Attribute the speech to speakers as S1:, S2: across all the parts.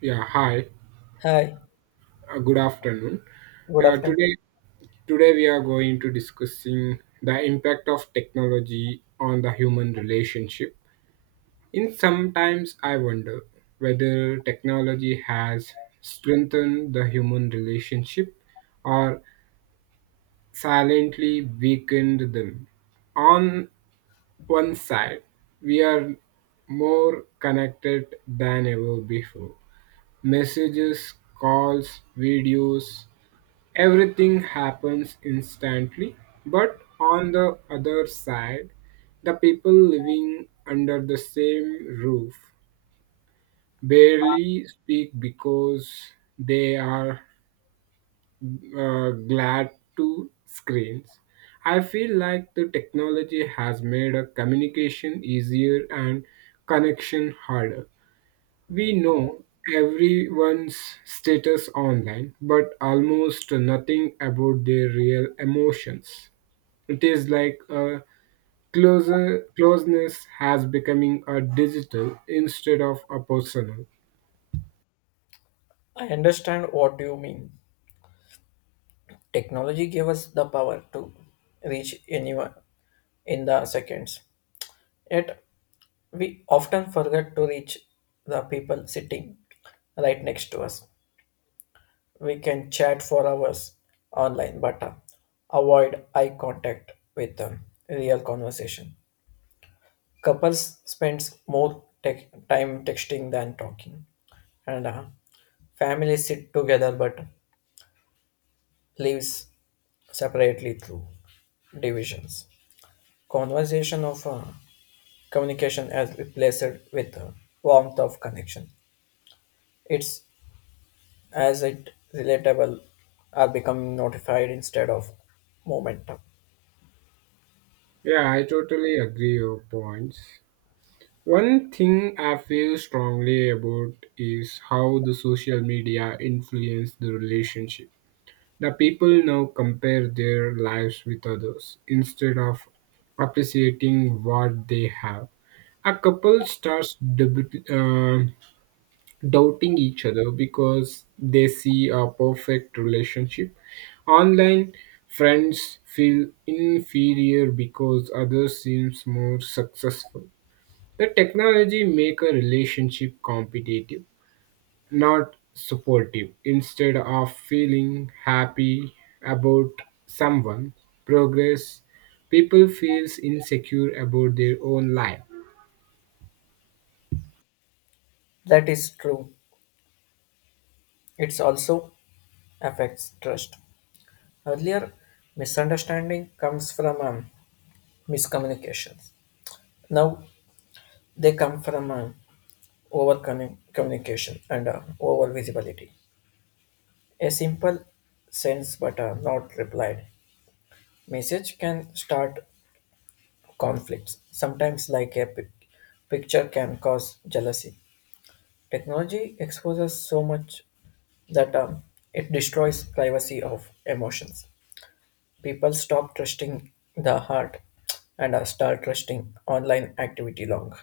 S1: Yeah, hi.
S2: Hi,
S1: Good afternoon.
S2: good
S1: Uh,
S2: afternoon.
S1: today, Today we are going to discussing the impact of technology on the human relationship. In sometimes I wonder whether technology has strengthened the human relationship or silently weakened them. On one side, we are more connected than ever before. Messages, calls, videos, everything happens instantly. But on the other side, the people living under the same roof barely speak because they are glad to screens. I feel like the technology has made a communication easier and connection harder. We know everyone's status online, but almost nothing about their real emotions. It is like a closer closeness has becoming a digital instead of a personal.
S2: I understand what you mean. Technology gave us the power to reach anyone in the seconds. Yet we often forget to reach the people sitting right next to us. We can chat for hours online, but avoid eye contact with real conversation. Couples spends more tech time texting than talking, and families sit together but leaves separately through divisions. Conversation of communication as replaced with the warmth of connection. It's as it relatable are becoming notified instead of momentum.
S1: Yeah, I totally agree your points. One thing I feel strongly about is how the social media influence the relationship. The people now compare their lives with others instead of appreciating what they have. A couple starts doubting each other because they see a perfect relationship. Online friends feel inferior because others seems more successful. The technology make a relationship competitive, not supportive. Instead of feeling happy about someone progress, people feels insecure about their own life.
S2: That is true. It also affects trust. Earlier, misunderstanding comes from miscommunications. Now they come from over communication and over visibility. A simple sends but a not replied message can start conflicts. Sometimes, like a picture, can cause jealousy. Technology exposes so much that it destroys privacy of emotions. People stop trusting the heart and start trusting online activity long.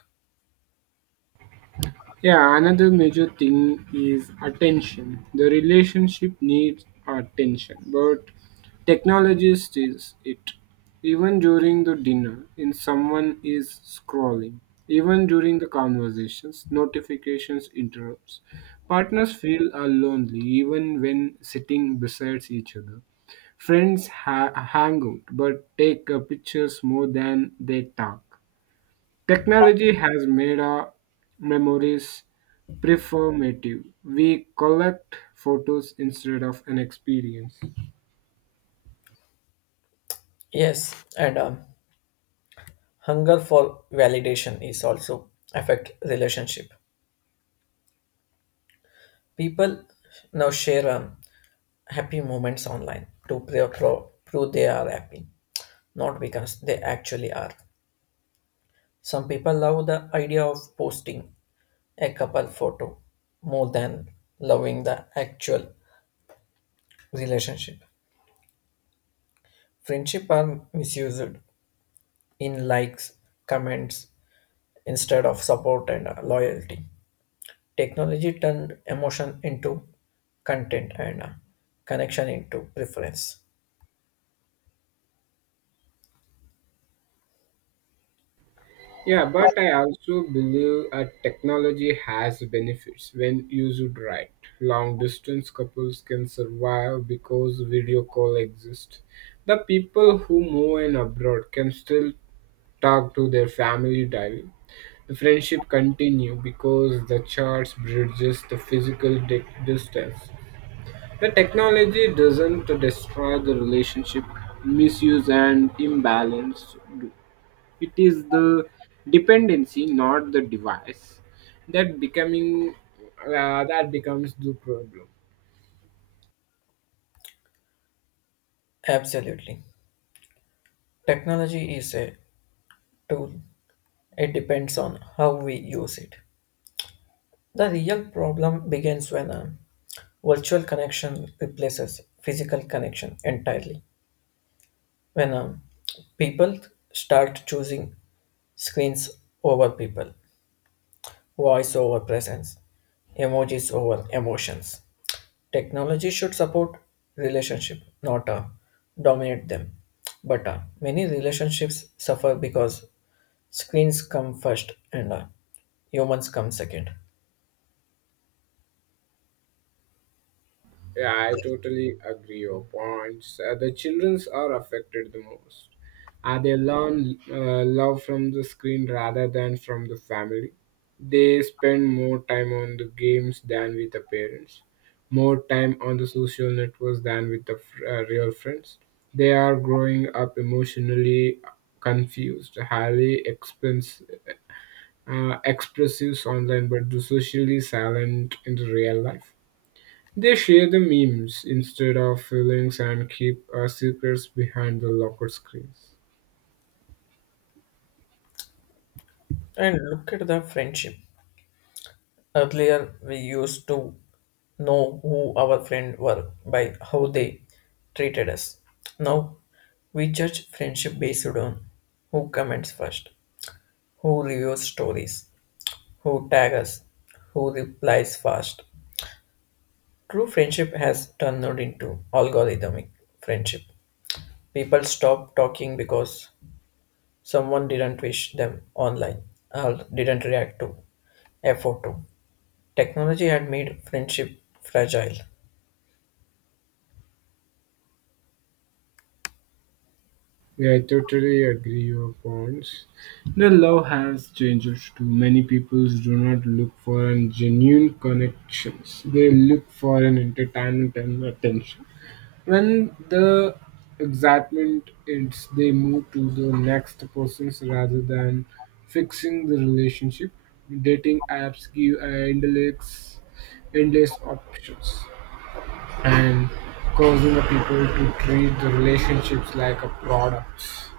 S1: Yeah, another major thing is attention. The relationship needs attention, but technology steals it. Even during the dinner, in someone is scrolling. Even during the conversations, notifications interrupts. Partners feel are lonely even when sitting beside each other. Friends hang out but take pictures more than they talk. Technology has made our memories performative. We collect photos instead of an experience.
S2: Yes, and hunger for validation is also affect relationship. People now share happy moments online to prove they are happy, not because they actually are. Some people love the idea of posting a couple photo more than loving the actual relationship. Friendship are misused in likes, comments instead of support and loyalty. Technology turned emotion into content and connection into preference.
S1: Yeah, but I also believe technology has benefits when used right. Long distance couples can survive because video call exists. The people who move in abroad can still talk to their family daily. The friendship continue because the charts bridges the physical distance. The technology doesn't destroy the relationship, misuse and imbalance do. It is the dependency, not the device, that becoming that becomes the problem.
S2: Absolutely. Technology is a tool. It depends on how we use it. The real problem begins when a virtual connection replaces physical connection entirely. When people start choosing screens over people, voice over presence, emojis over emotions. Technology should support relationship, not dominate them. But many relationships suffer because screens come first and humans come second.
S1: Yeah, I totally agree your points. The childrens are affected the most. They learn love from the screen rather than from the family. They spend more time on the games than with the parents, more time on the social networks than with the real friends. They are growing up emotionally confused, highly expense, expressive online, but socially silent in the real life. They share the memes instead of feelings and keep our secrets behind the locker screens.
S2: And look at the friendship. Earlier, we used to know who our friend were by how they treated us. Now, we judge friendship based on who comments first, who reviews stories, who tag us, who replies fast. True friendship has turned out into algorithmic friendship. People stop talking because someone didn't wish them online or didn't react to a photo. Technology had made friendship fragile.
S1: Yeah, I totally agree your points. The love has changed too. Many people do not look for an genuine connections. They look for an entertainment and attention. When the excitement ends, they move to the next persons rather than fixing the relationship. Dating apps give endless options and causing the people to treat the relationships like a product.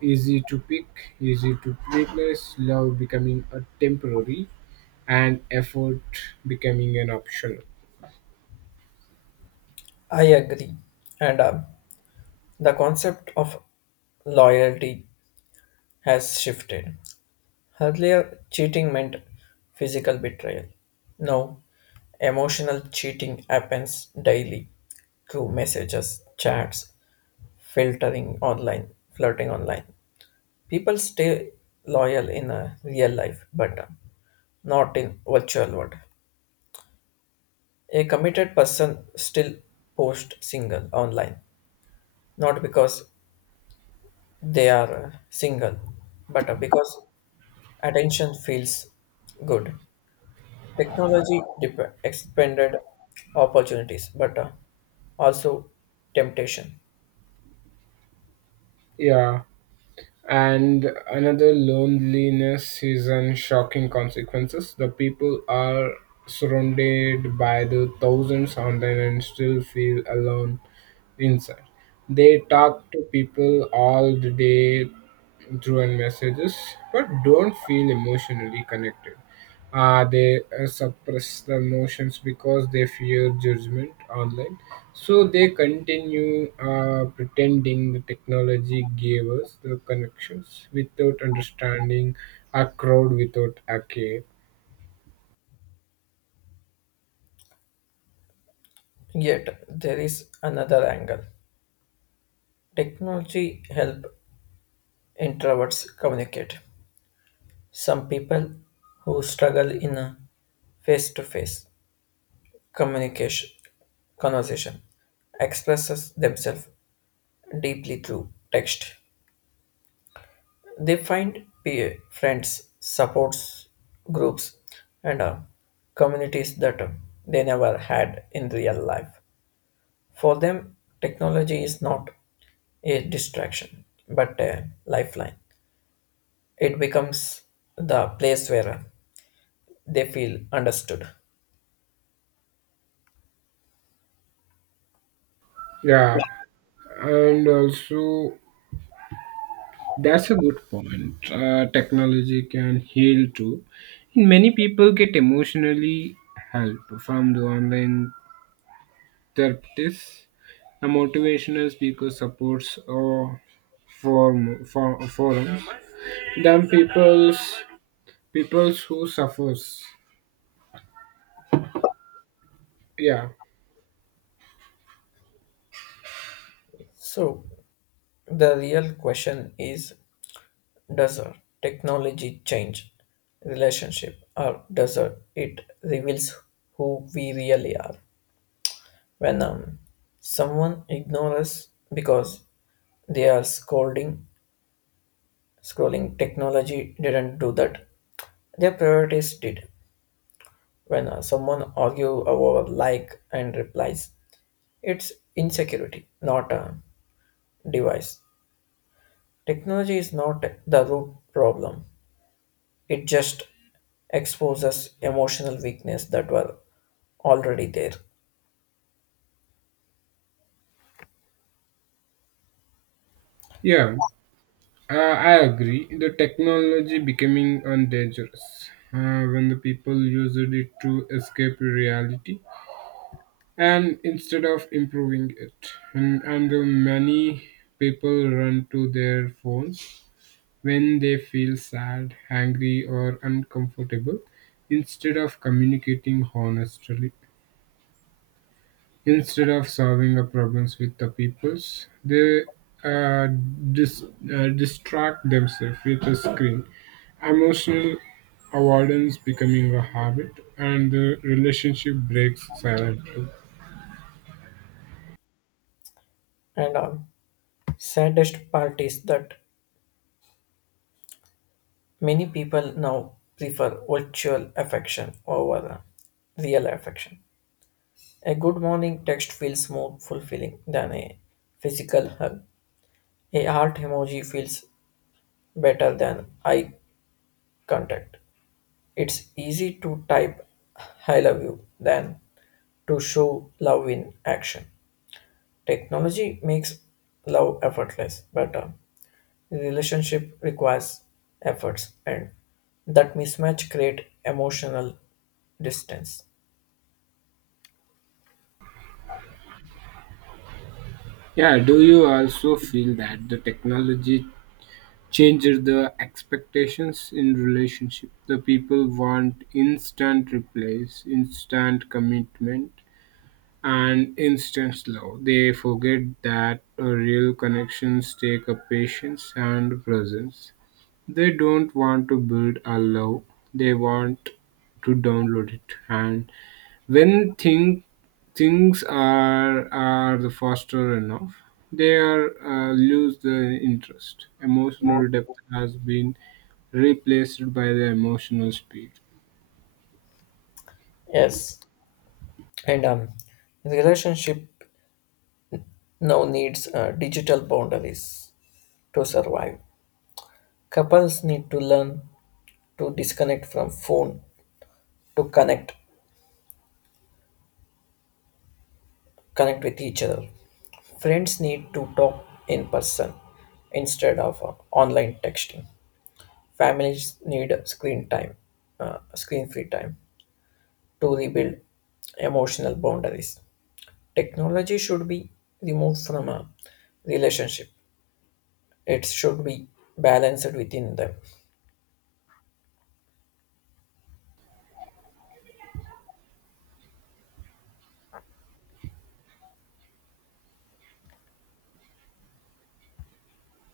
S1: Easy to pick, easy to replace, love becoming a temporary and effort becoming an optional.
S2: I agree. And the concept of loyalty has shifted. Earlier, cheating meant physical betrayal. Now, emotional cheating happens daily through messages, chats, filtering online, flirting online. People stay loyal in a real life, but not in virtual world. A committed person still posts single online, not because they are single, but because attention feels good. Technology expanded opportunities, but also temptation.
S1: Yeah. And another loneliness is in shocking consequences. The people are surrounded by the thousands online and still feel alone inside. They talk to people all the day, through and messages, but don't feel emotionally connected. They suppress the emotions because they fear judgment online. So they continue pretending the technology gave us the connections without understanding, a crowd without a care.
S2: Yet there is another angle. Technology help introverts communicate. Some people who struggle in face to face communication conversation expresses themselves deeply through text. They find peer friends, supports groups, and communities that they never had in real life. For them technology is not a distraction but a lifeline. It becomes the place where they feel understood.
S1: Yeah, and also that's a good point. Technology can heal too. Many people get emotionally help from the online Terptis, a motivational speaker, supports or forums than people's peoples who suffers. Yeah,
S2: So the real question is, does technology change relationship, or does it reveals who we really are? When someone ignores because they are scrolling, technology didn't do that. Their priorities did. When someone argue over like and replies, it's insecurity, not a device. Technology is not the root problem. It just exposes emotional weakness that were already there.
S1: yeah, uh, I agree. The technology becoming dangerous when the people used it to escape reality and instead of improving it, and the many people run to their phones when they feel sad, angry, or uncomfortable instead of communicating honestly. Instead of solving our problems with the peoples, they uh, dis- distract themselves with a screen. Emotional avoidance becoming a habit, and the relationship breaks silently.
S2: And on saddest part is that many people now prefer virtual affection over real affection. A good morning text feels more fulfilling than a physical hug. A heart emoji feels better than eye contact. It's easy to type I love you than to show love in action. Technology makes love effortless, but a relationship requires efforts, and that mismatch create emotional distance.
S1: Yeah, do you also feel that the technology changes the expectations in relationship? The people want instant replies, instant commitment, and instant love. They forget that real connections take a patience and presence. They don't want to build a love. They want to download it, and when think, things are the faster enough, they are lose the interest. Emotional depth has been replaced by the emotional speed.
S2: Yes, and relationship now needs digital boundaries to survive. Couples need to learn to disconnect from phone to connect with each other. Friends need to talk in person instead of online texting. Families need screen time, screen free time to rebuild emotional boundaries. Technology should be removed from a relationship. It should be balanced within them.